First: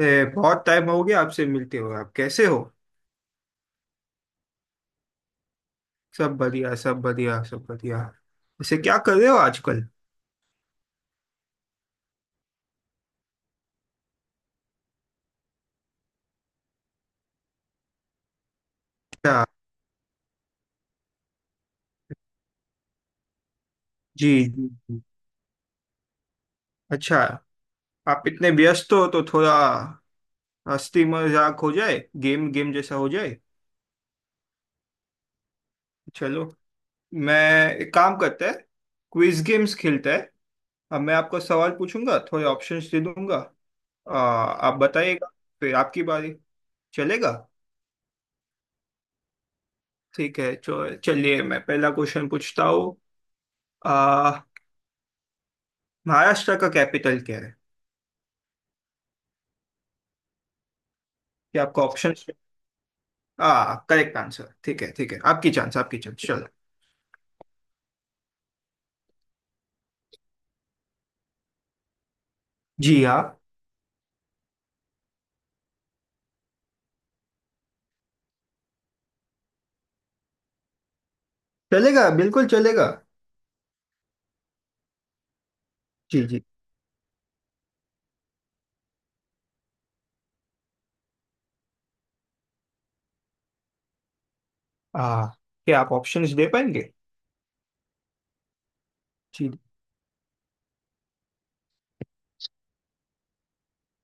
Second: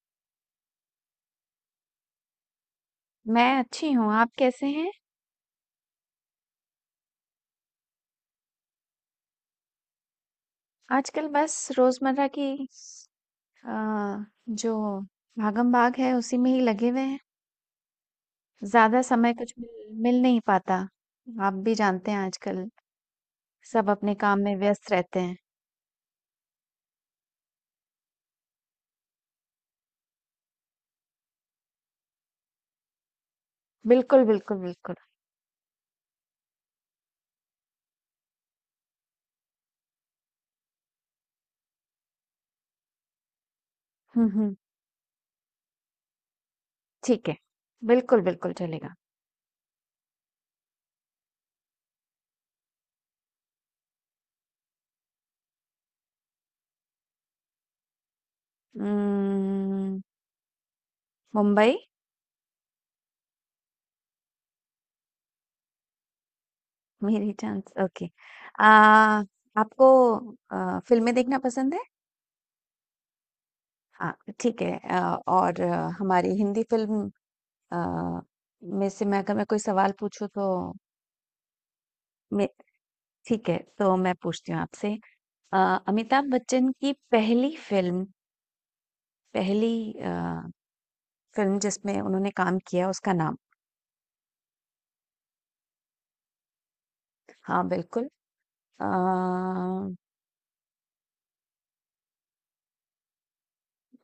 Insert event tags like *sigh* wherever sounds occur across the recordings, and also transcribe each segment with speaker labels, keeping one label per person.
Speaker 1: ए, बहुत टाइम हो गया आपसे मिलते हुए, आप कैसे हो?
Speaker 2: मैं अच्छी हूँ, आप कैसे हैं?
Speaker 1: सब बढ़िया, सब बढ़िया, सब बढ़िया। वैसे क्या कर रहे हो आजकल?
Speaker 2: आजकल बस रोज़मर्रा की जो भागम-भाग है उसी में ही लगे हुए हैं। ज़्यादा समय
Speaker 1: अच्छा।
Speaker 2: कुछ मिल मिल नहीं पाता। आप भी जानते हैं आजकल सब अपने
Speaker 1: जी,
Speaker 2: काम में
Speaker 1: जी
Speaker 2: व्यस्त
Speaker 1: जी।
Speaker 2: रहते हैं।
Speaker 1: अच्छा, आप इतने व्यस्त हो तो थोड़ा हंसी मजाक हो जाए, गेम गेम जैसा हो जाए।
Speaker 2: बिल्कुल, बिल्कुल, बिल्कुल।
Speaker 1: चलो, मैं एक काम करते हैं, क्विज गेम्स खेलते हैं। अब मैं आपको सवाल पूछूंगा, थोड़े ऑप्शंस दे दूंगा,
Speaker 2: हुँ, हुँ।
Speaker 1: आप बताइएगा। फिर आपकी बारी।
Speaker 2: ठीक
Speaker 1: चलेगा?
Speaker 2: है। बिल्कुल, बिल्कुल चलेगा।
Speaker 1: ठीक है, चलिए मैं पहला क्वेश्चन पूछता हूँ। महाराष्ट्र का कैपिटल क्या है?
Speaker 2: उम्म,
Speaker 1: क्या
Speaker 2: मुंबई
Speaker 1: आपका ऑप्शन? आ करेक्ट आंसर। ठीक है, ठीक है। आपकी चांस, आपकी चांस, चलो।
Speaker 2: मेरी चांस ओके। आपको फ़िल्में देखना पसंद है?
Speaker 1: जी हाँ।
Speaker 2: हाँ, ठीक है। और हमारी हिंदी फ़िल्म अ, मेरे से मैं अगर मैं कोई सवाल पूछूँ तो
Speaker 1: चलेगा,
Speaker 2: मैं
Speaker 1: बिल्कुल चलेगा।
Speaker 2: ठीक है, तो मैं पूछती हूँ आपसे। अ,
Speaker 1: जी
Speaker 2: अमिताभ
Speaker 1: जी।
Speaker 2: बच्चन की पहली फ़िल्म पहली अ, फ़िल्म जिसमें उन्होंने काम किया उसका नाम?
Speaker 1: आ क्या आप ऑप्शंस दे पाएंगे?
Speaker 2: हाँ, बिल्कुल। अ,
Speaker 1: जी।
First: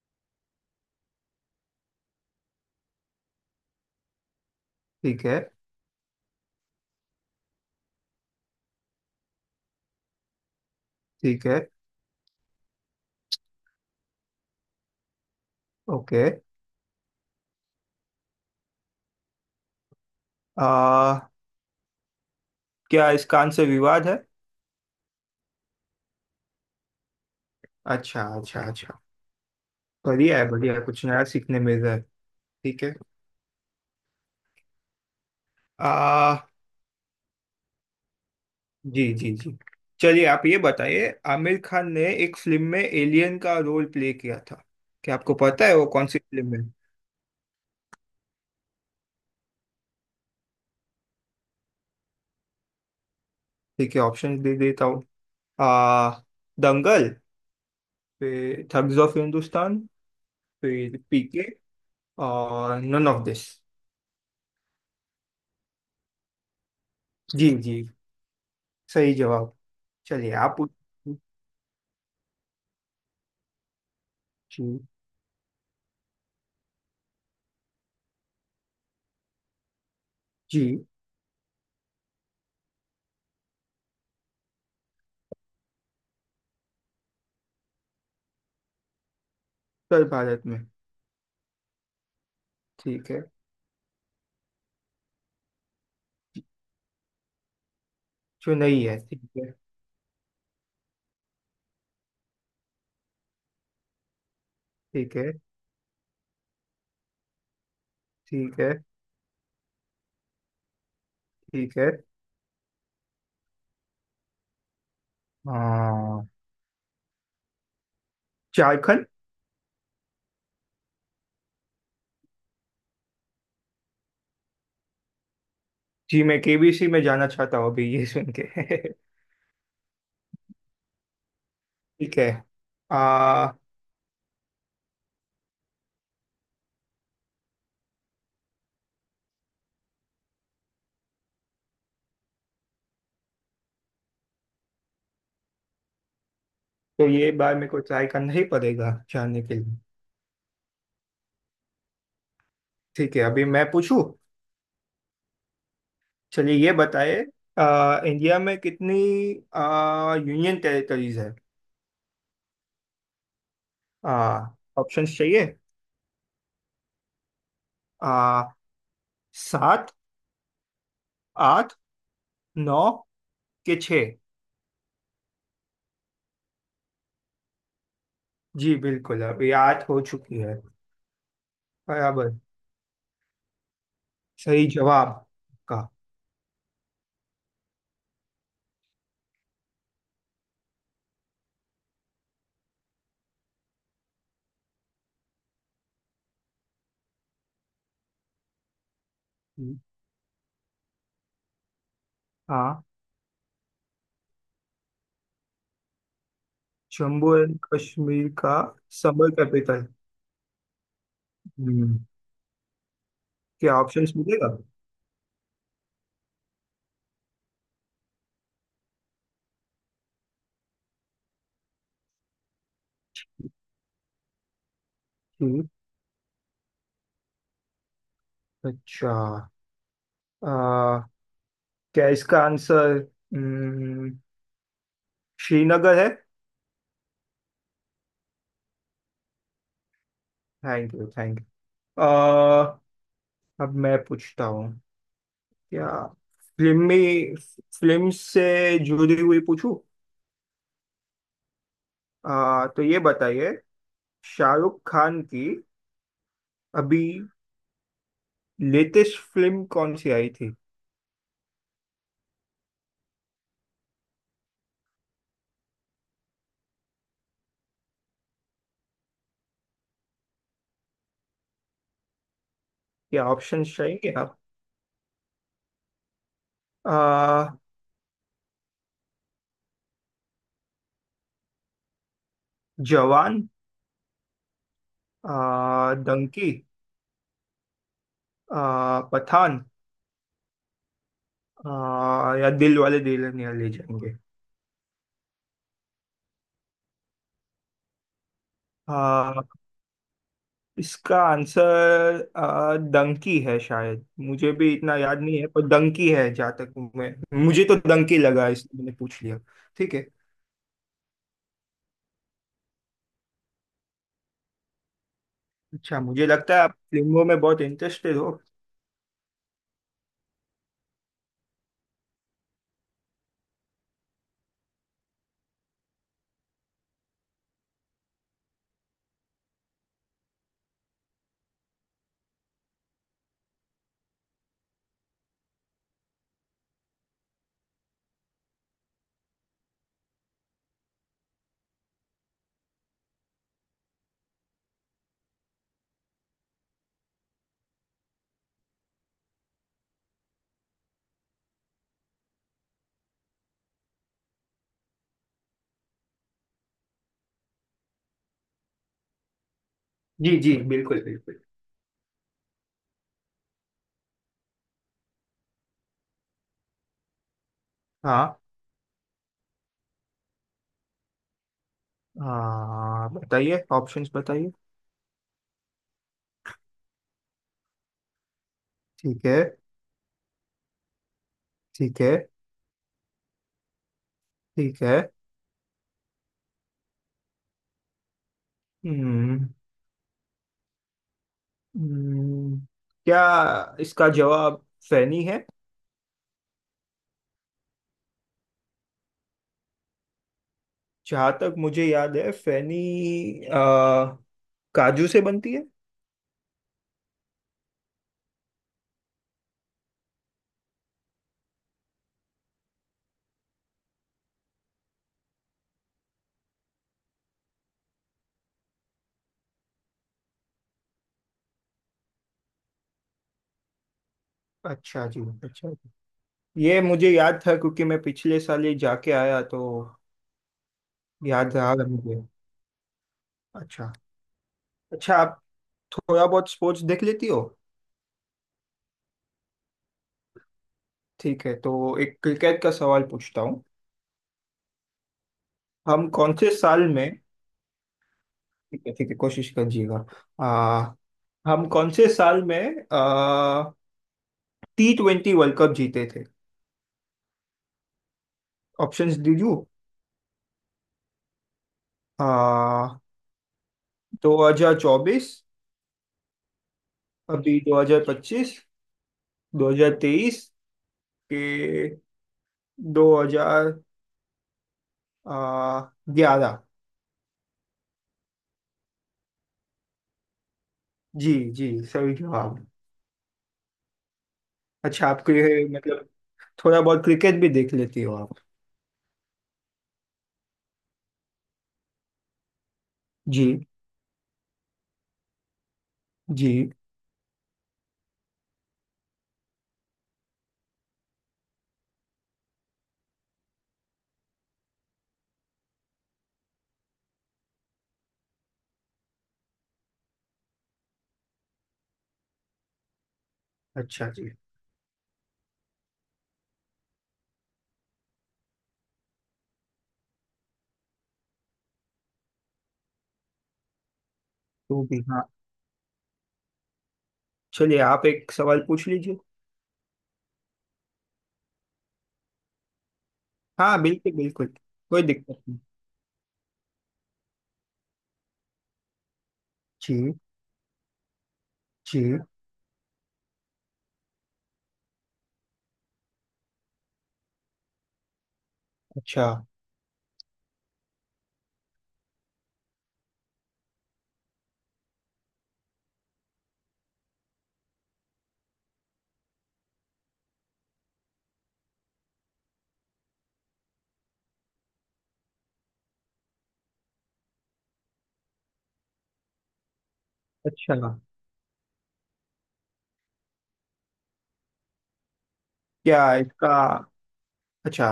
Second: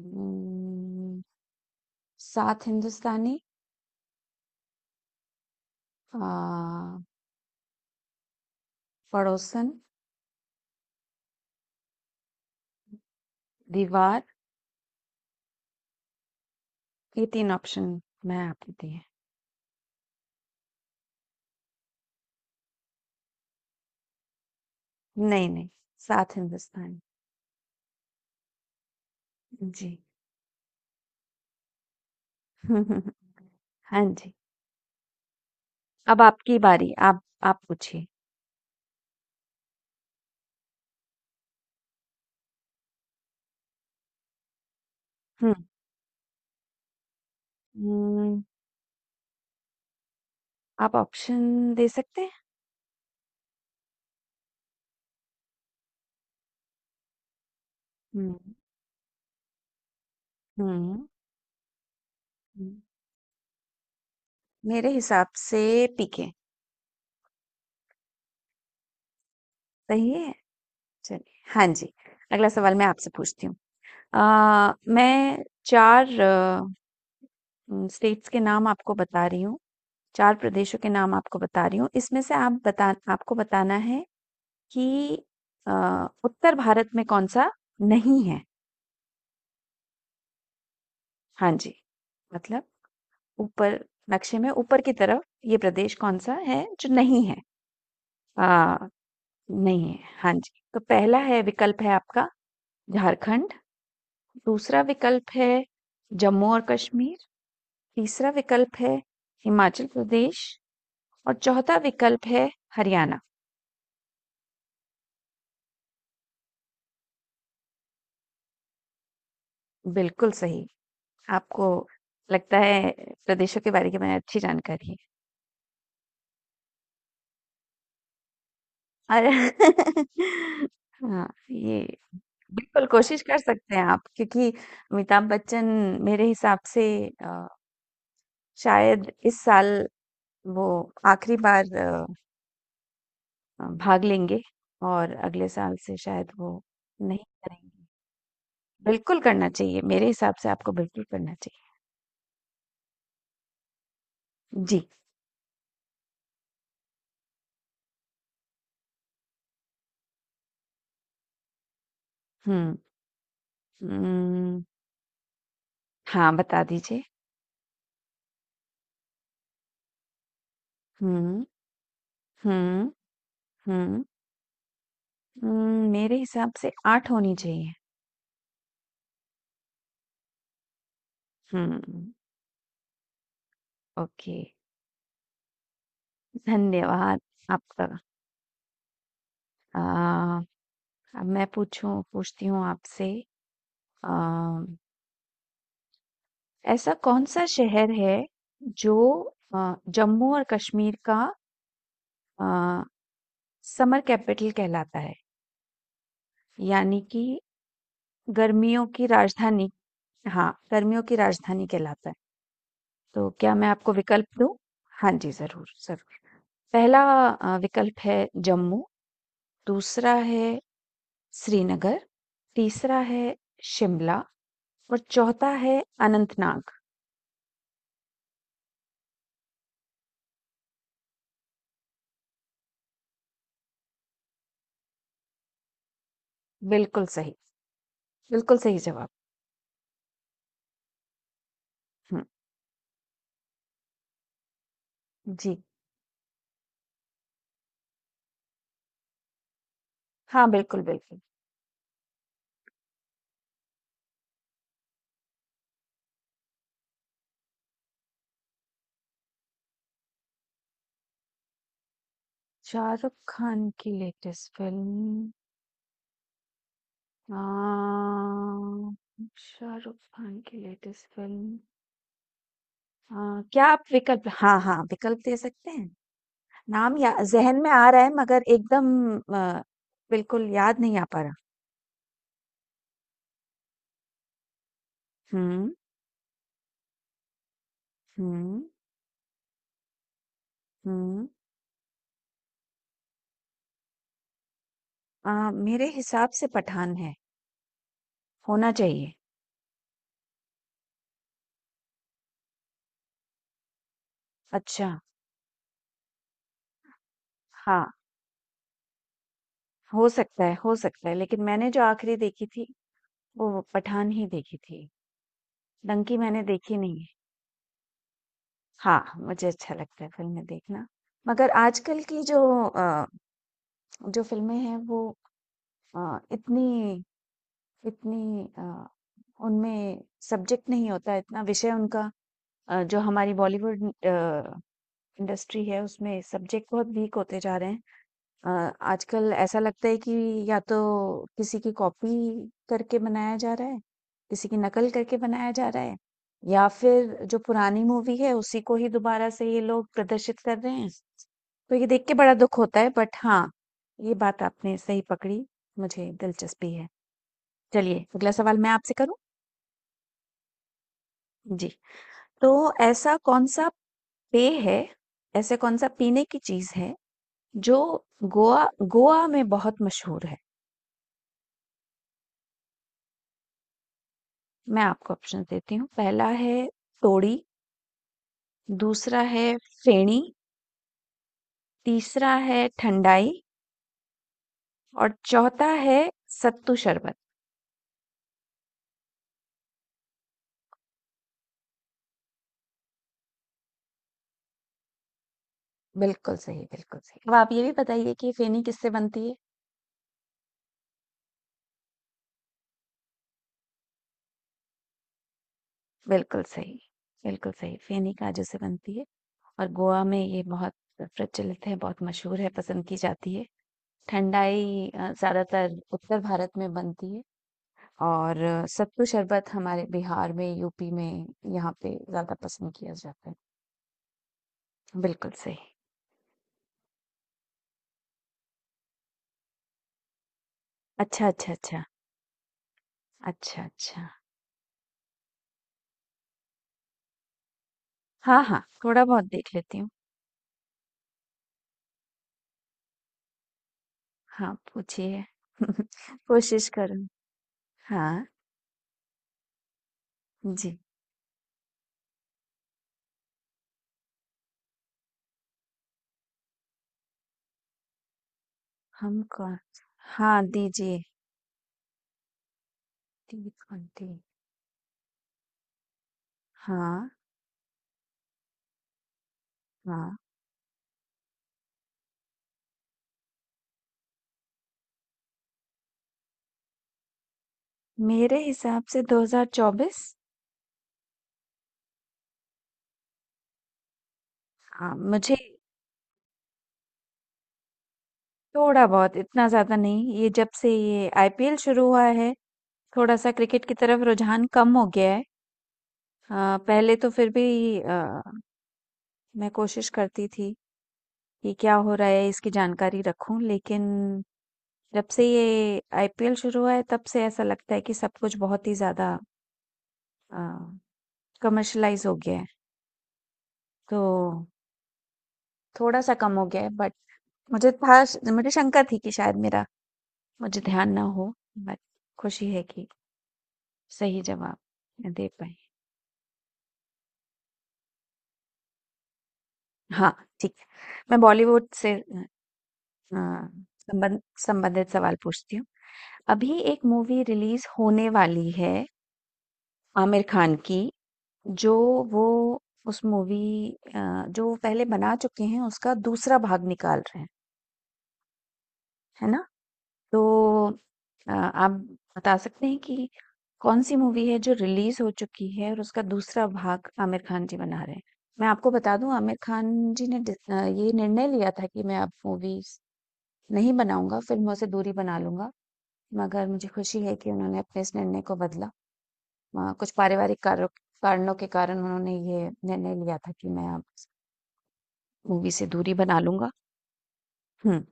Speaker 2: उम, सात हिंदुस्तानी,
Speaker 1: ठीक है,
Speaker 2: अ, पड़ोसन,
Speaker 1: ठीक है।
Speaker 2: दीवार
Speaker 1: ओके।
Speaker 2: ये 3 ऑप्शन मैं आपको दिए हैं।
Speaker 1: आ क्या इसका आंसर विवाद है?
Speaker 2: नहीं, नहीं, सात हिंदुस्तानी।
Speaker 1: अच्छा, अच्छा, अच्छा।
Speaker 2: जी।
Speaker 1: बढ़िया है, बढ़िया है, कुछ नया सीखने मिल रहा है। ठीक है।
Speaker 2: *laughs* हाँ जी। अब
Speaker 1: आ
Speaker 2: आपकी बारी, आप पूछिए।
Speaker 1: जी जी जी। चलिए, आप ये बताइए, आमिर खान ने एक फिल्म में एलियन का रोल प्ले किया था। क्या आपको
Speaker 2: हुँ।
Speaker 1: पता है वो कौन सी फिल्म है?
Speaker 2: हुँ, आप ऑप्शन दे सकते हैं?
Speaker 1: ठीक है, ऑप्शन दे देता हूँ। आ दंगल,
Speaker 2: हुँ,
Speaker 1: फिर थग्स ऑफ हिंदुस्तान, फिर
Speaker 2: हुँ,
Speaker 1: पीके,
Speaker 2: हुँ।
Speaker 1: और नन ऑफ दिस।
Speaker 2: मेरे हिसाब से पीके,
Speaker 1: जी जी, सही जवाब।
Speaker 2: सही है?
Speaker 1: चलिए, आप
Speaker 2: चलिए, हाँ जी। अगला सवाल मैं आपसे पूछती हूँ।
Speaker 1: जी
Speaker 2: मैं 4 स्टेट्स के नाम आपको बता रही हूँ, 4 प्रदेशों
Speaker 1: जी।
Speaker 2: के नाम आपको बता रही हूँ। इसमें से आप बता आपको बताना है कि अ, उत्तर भारत में कौन-सा नहीं है?
Speaker 1: उत्तर भारत में,
Speaker 2: हाँ जी, मतलब
Speaker 1: ठीक है,
Speaker 2: ऊपर नक्शे में ऊपर की तरफ ये प्रदेश कौन-सा है जो नहीं है? अ
Speaker 1: जो नहीं है, ठीक है,
Speaker 2: नहीं है, हाँ जी। तो पहला है विकल्प है आपका झारखंड, दूसरा
Speaker 1: ठीक है,
Speaker 2: विकल्प है जम्मू और कश्मीर, तीसरा
Speaker 1: ठीक है,
Speaker 2: विकल्प है हिमाचल प्रदेश और
Speaker 1: ठीक
Speaker 2: चौथा
Speaker 1: है।
Speaker 2: विकल्प है हरियाणा।
Speaker 1: हाँ, झारखंड।
Speaker 2: बिल्कुल सही, आपको लगता है प्रदेशों के बारे के में अच्छी जानकारी है।
Speaker 1: जी, मैं केबीसी में जाना चाहता हूँ अभी ये सुन के *laughs*
Speaker 2: और *laughs* हाँ, ये
Speaker 1: ठीक है।
Speaker 2: बिल्कुल
Speaker 1: आ
Speaker 2: कोशिश कर सकते हैं आप क्योंकि अमिताभ बच्चन मेरे हिसाब से अ, शायद इस साल वो आखिरी बार भाग लेंगे और अगले साल से शायद वो
Speaker 1: तो
Speaker 2: नहीं
Speaker 1: ये बार मेरे को
Speaker 2: करेंगे।
Speaker 1: ट्राई करना ही पड़ेगा
Speaker 2: बिल्कुल
Speaker 1: जानने
Speaker 2: करना
Speaker 1: के लिए।
Speaker 2: चाहिए, मेरे हिसाब से आपको बिल्कुल करना चाहिए।
Speaker 1: ठीक है, अभी मैं पूछूं।
Speaker 2: जी,
Speaker 1: चलिए, ये बताइए, इंडिया में कितनी यूनियन टेरिटरीज है?
Speaker 2: हुँ, उम,
Speaker 1: ऑप्शंस चाहिए?
Speaker 2: हाँ, बता दीजिए।
Speaker 1: आ, सात,
Speaker 2: हुँ,
Speaker 1: आठ, नौ,
Speaker 2: हुँ,
Speaker 1: के
Speaker 2: हुँ,
Speaker 1: छः।
Speaker 2: मेरे हिसाब से 8 होनी चाहिए।
Speaker 1: जी बिल्कुल, अभी 8 हो चुकी है,
Speaker 2: हुँ,
Speaker 1: बराबर।
Speaker 2: ओके,
Speaker 1: सही जवाब का।
Speaker 2: धन्यवाद आपका। अ, अब मैं पूछूँ पूछती हूँ आपसे अ, ऐसा कौन-सा शहर है जो जम्मू और कश्मीर का अ
Speaker 1: हाँ,
Speaker 2: समर कैपिटल कहलाता है यानी कि
Speaker 1: जम्मू एंड कश्मीर का
Speaker 2: गर्मियों की
Speaker 1: समर
Speaker 2: राजधानी
Speaker 1: कैपिटल।
Speaker 2: हाँ गर्मियों की राजधानी
Speaker 1: हम्म।
Speaker 2: कहलाता है तो क्या मैं
Speaker 1: क्या
Speaker 2: आपको
Speaker 1: ऑप्शंस
Speaker 2: विकल्प दूं
Speaker 1: मिलेगा?
Speaker 2: हाँ जी जरूर जरूर पहला विकल्प है जम्मू दूसरा है श्रीनगर तीसरा है शिमला और चौथा
Speaker 1: हम्म।
Speaker 2: है अनंतनाग
Speaker 1: अच्छा। आ, क्या इसका आंसर हम्म, श्रीनगर है?
Speaker 2: बिल्कुल सही बिल्कुल सही जवाब
Speaker 1: thank you, thank
Speaker 2: hmm
Speaker 1: you. अब मैं पूछता हूँ।
Speaker 2: जी
Speaker 1: क्या फिल्म में फिल्म से जुड़ी हुई पूछूं?
Speaker 2: हाँ बिल्कुल बिल्कुल
Speaker 1: तो ये बताइए, शाहरुख खान की अभी लेटेस्ट फिल्म कौन सी आई थी?
Speaker 2: शाहरुख खान की लेटेस्ट फिल्म अ, शाहरुख खान की लेटेस्ट फिल्म अ,
Speaker 1: क्या ऑप्शन
Speaker 2: क्या आप
Speaker 1: चाहिए
Speaker 2: विकल्प
Speaker 1: आप?
Speaker 2: हाँ हाँ विकल्प दे सकते हैं नाम या
Speaker 1: आ,
Speaker 2: जहन में आ रहा है मगर एकदम अ, बिल्कुल याद नहीं आ पा रहा
Speaker 1: जवान,
Speaker 2: हम्म
Speaker 1: डंकी,
Speaker 2: हम्म
Speaker 1: पठान,
Speaker 2: हम्म
Speaker 1: या दिल वाले दुल्हनिया ले जाएंगे।
Speaker 2: मेरे हिसाब से पठान है होना चाहिए
Speaker 1: आ, इसका आंसर डंकी है शायद, मुझे भी
Speaker 2: अच्छा
Speaker 1: इतना याद नहीं है, पर डंकी है जहाँ तक मैं। मुझे तो
Speaker 2: हाँ
Speaker 1: डंकी लगा, इसलिए मैंने पूछ लिया। ठीक है।
Speaker 2: हो सकता है लेकिन मैंने जो आखिरी देखी थी वो पठान ही देखी थी
Speaker 1: अच्छा,
Speaker 2: डंकी
Speaker 1: मुझे
Speaker 2: मैंने
Speaker 1: लगता है आप
Speaker 2: देखी नहीं है
Speaker 1: फिल्मों में बहुत इंटरेस्टेड हो।
Speaker 2: हाँ, मुझे अच्छा लगता है फ़िल्में देखना। मगर आजकल की जो अ, जो फ़िल्में हैं वो इतनी इतनी उनमें सब्जेक्ट नहीं होता है, इतना विषय उनका जो हमारी बॉलीवुड इंडस्ट्री है उसमें सब्जेक्ट बहुत वीक होते जा रहे हैं। अ, आजकल ऐसा लगता है कि या तो किसी की कॉपी करके बनाया जा रहा है, किसी की नकल करके बनाया जा रहा है या फिर जो पुरानी मूवी है उसी को ही दोबारा से ये लोग प्रदर्शित कर रहे हैं। तो ये देख के बड़ा दुःख होता है बट हाँ, ये बात आपने सही पकड़ी, मुझे दिलचस्पी है। चलिए अगला सवाल मैं आपसे करूँ?
Speaker 1: जी जी, बिल्कुल बिल्कुल।
Speaker 2: जी, तो ऐसा कौन-सा पेय है, ऐसे कौन-सा पीने की चीज़ है जो
Speaker 1: हाँ
Speaker 2: गोवा गोवा में बहुत मशहूर है?
Speaker 1: हाँ, बताइए, ऑप्शंस बताइए।
Speaker 2: मैं आपको ऑप्शंस देती हूँ पहला है तोड़ी दूसरा
Speaker 1: ठीक है,
Speaker 2: है फेणी
Speaker 1: ठीक है,
Speaker 2: तीसरा है ठंडाई
Speaker 1: ठीक है।
Speaker 2: और चौथा है सत्तू शरबत
Speaker 1: हम्म हम्म, क्या इसका जवाब फैनी है?
Speaker 2: बिल्कुल सही अब आप ये भी बताइए कि फेनी किससे बनती है
Speaker 1: जहाँ तक मुझे याद है, फैनी अ, काजू से बनती है।
Speaker 2: बिल्कुल सही बिल्कुल सही फेनी काजू से बनती है और गोवा में ये बहुत प्रचलित है बहुत मशहूर है पसंद की जाती है ठंडाई ज्यादातर उत्तर भारत में बनती है और सत्तू शरबत हमारे बिहार में यूपी में यहाँ पे ज्यादा पसंद किया जाता है
Speaker 1: अच्छा जी,
Speaker 2: बिल्कुल सही।
Speaker 1: अच्छा जी। ये मुझे याद था क्योंकि मैं पिछले साल ये जाके आया तो
Speaker 2: अच्छा, अच्छा,
Speaker 1: याद रहा
Speaker 2: अच्छा।
Speaker 1: मुझे।
Speaker 2: अच्छा,
Speaker 1: अच्छा।
Speaker 2: अच्छा।
Speaker 1: अच्छा, आप थोड़ा बहुत स्पोर्ट्स देख लेती हो?
Speaker 2: हाँ, हाँ, थोड़ा-बहुत देख लेती हूँ।
Speaker 1: ठीक है, तो एक क्रिकेट का सवाल पूछता हूँ।
Speaker 2: हाँ, पूछिए। *laughs*
Speaker 1: हम कौन से
Speaker 2: कोशिश
Speaker 1: साल में।
Speaker 2: करूँ। हाँ,
Speaker 1: ठीक है, ठीक है, कोशिश करिएगा।
Speaker 2: जी।
Speaker 1: आ, हम कौन से साल में T20 वर्ल्ड कप जीते थे? ऑप्शंस
Speaker 2: हम
Speaker 1: दीजू।
Speaker 2: कौन हाँ, दीजिए।
Speaker 1: आ,
Speaker 2: T20
Speaker 1: 2024,
Speaker 2: हाँ,
Speaker 1: अभी 2025,
Speaker 2: हाँ।
Speaker 1: 2023, के 2027, आ, 11।
Speaker 2: मेरे हिसाब से 2024
Speaker 1: जी जी, सही जवाब।
Speaker 2: हाँ,
Speaker 1: अच्छा, आपको
Speaker 2: मुझे
Speaker 1: ये मतलब थोड़ा बहुत क्रिकेट भी देख लेती हो आप?
Speaker 2: थोड़ा-बहुत इतना ज़्यादा नहीं, ये जब से ये आईपीएल शुरू हुआ है, थोड़ा-सा
Speaker 1: जी।
Speaker 2: क्रिकेट की तरफ रुझान कम हो गया है।
Speaker 1: जी,
Speaker 2: पहले तो फिर भी अ, मैं कोशिश करती थी कि क्या हो रहा है इसकी जानकारी रखूँ लेकिन जब से ये आईपीएल शुरू हुआ है तब से ऐसा लगता है कि सब कुछ बहुत ही ज़्यादा अ, कमर्शियलाइज़ हो गया है। तो
Speaker 1: अच्छा जी।
Speaker 2: थोड़ा-सा कम हो गया है बट मुझे था श मुझे शंका थी कि शायद मेरा मुझे ध्यान ना हो बट खुशी है कि सही जवाब
Speaker 1: तो भी,
Speaker 2: मैं
Speaker 1: हाँ।
Speaker 2: दे पाई।
Speaker 1: चलिए, आप एक सवाल पूछ लीजिए।
Speaker 2: हाँ, ठीक है। मैं बॉलीवुड से अ,
Speaker 1: हाँ बिल्कुल बिल्कुल।
Speaker 2: संबंधित
Speaker 1: कोई
Speaker 2: सवाल
Speaker 1: दिक्कत
Speaker 2: पूछती
Speaker 1: नहीं।
Speaker 2: हूँ। अभी एक मूवी रिलीज़ होने वाली है
Speaker 1: जी
Speaker 2: आमिर खान की। जो
Speaker 1: जी।
Speaker 2: वो उस मूवी अ, जो वो पहले बना चुके हैं उसका दूसरा भाग निकाल रहे हैं,
Speaker 1: अच्छा।
Speaker 2: है ना? तो आप बता सकते हैं कि कौन-सी मूवी है जो रिलीज़ हो चुकी है और उसका दूसरा भाग आमिर खान जी बना रहे हैं? मैं आपको बता दूँ आमिर खान जी ने ये निर्णय लिया था कि मैं अब मूवीज़ नहीं बनाऊँगा, फ़िल्मों से दूरी बना लूँगा। मगर मुझे खुशी है कि उन्होंने अपने इस निर्णय को बदला। कुछ पारिवारिक कारों
Speaker 1: अच्छा,
Speaker 2: कारणों के कारण उन्होंने ये निर्णय लिया था कि मैं अब मूवी से दूरी
Speaker 1: क्या
Speaker 2: बना लूंगा
Speaker 1: इसका
Speaker 2: हम्म
Speaker 1: अच्छा,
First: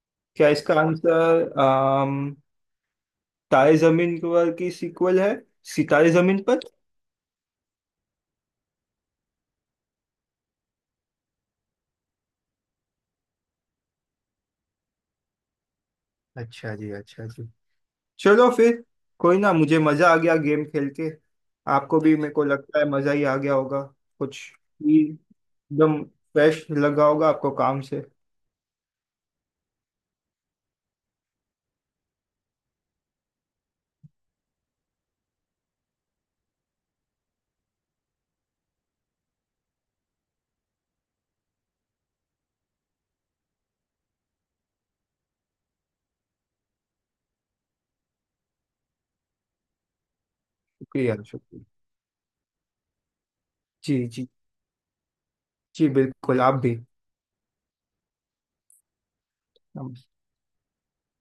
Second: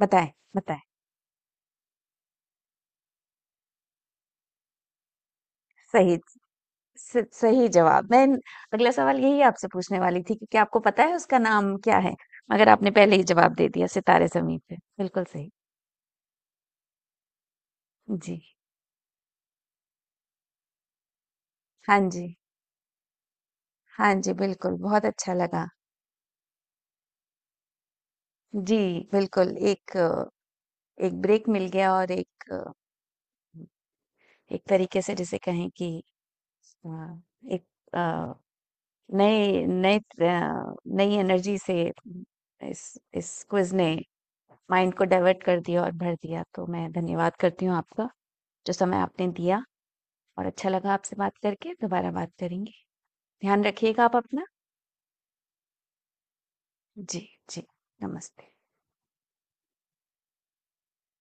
Speaker 2: बताएं
Speaker 1: क्या इसका
Speaker 2: बताएं
Speaker 1: आंसर तारे जमीन पर की सीक्वल है? सितारे
Speaker 2: सही
Speaker 1: जमीन पर।
Speaker 2: सही जवाब मैं अगला सवाल यही आपसे पूछने वाली थी कि क्या आपको पता है उसका नाम क्या है मगर आपने पहले ही जवाब दे दिया सितारे जमीन पे बिल्कुल सही
Speaker 1: अच्छा जी, अच्छा जी।
Speaker 2: जी
Speaker 1: चलो फिर। कोई ना, मुझे मजा आ गया गेम खेल के।
Speaker 2: हाँ
Speaker 1: आपको भी, ठीक, मेरे
Speaker 2: जी
Speaker 1: को लगता है मजा ही आ गया होगा।
Speaker 2: हाँ जी
Speaker 1: कुछ
Speaker 2: बिल्कुल
Speaker 1: भी
Speaker 2: बहुत अच्छा लगा
Speaker 1: एकदम फ्रेश लगा होगा आपको काम से।
Speaker 2: जी बिल्कुल एक ब्रेक मिल गया और एक तरीके से जिसे कहें कि अ, एक अ, नए नए अ, नई एनर्जी से इस इस क्विज ने माइंड को डाइवर्ट कर दिया और भर दिया। तो मैं धन्यवाद करती हूँ आपका, जो समय आपने दिया और अच्छा लगा आपसे
Speaker 1: शुक्रिया,
Speaker 2: बात
Speaker 1: शुक्रिया।
Speaker 2: करके, दोबारा बात करेंगे। ध्यान रखिएगा
Speaker 1: जी
Speaker 2: आप
Speaker 1: जी।
Speaker 2: अपना।
Speaker 1: जी बिल्कुल, आप भी।
Speaker 2: जी, जी। नमस्ते।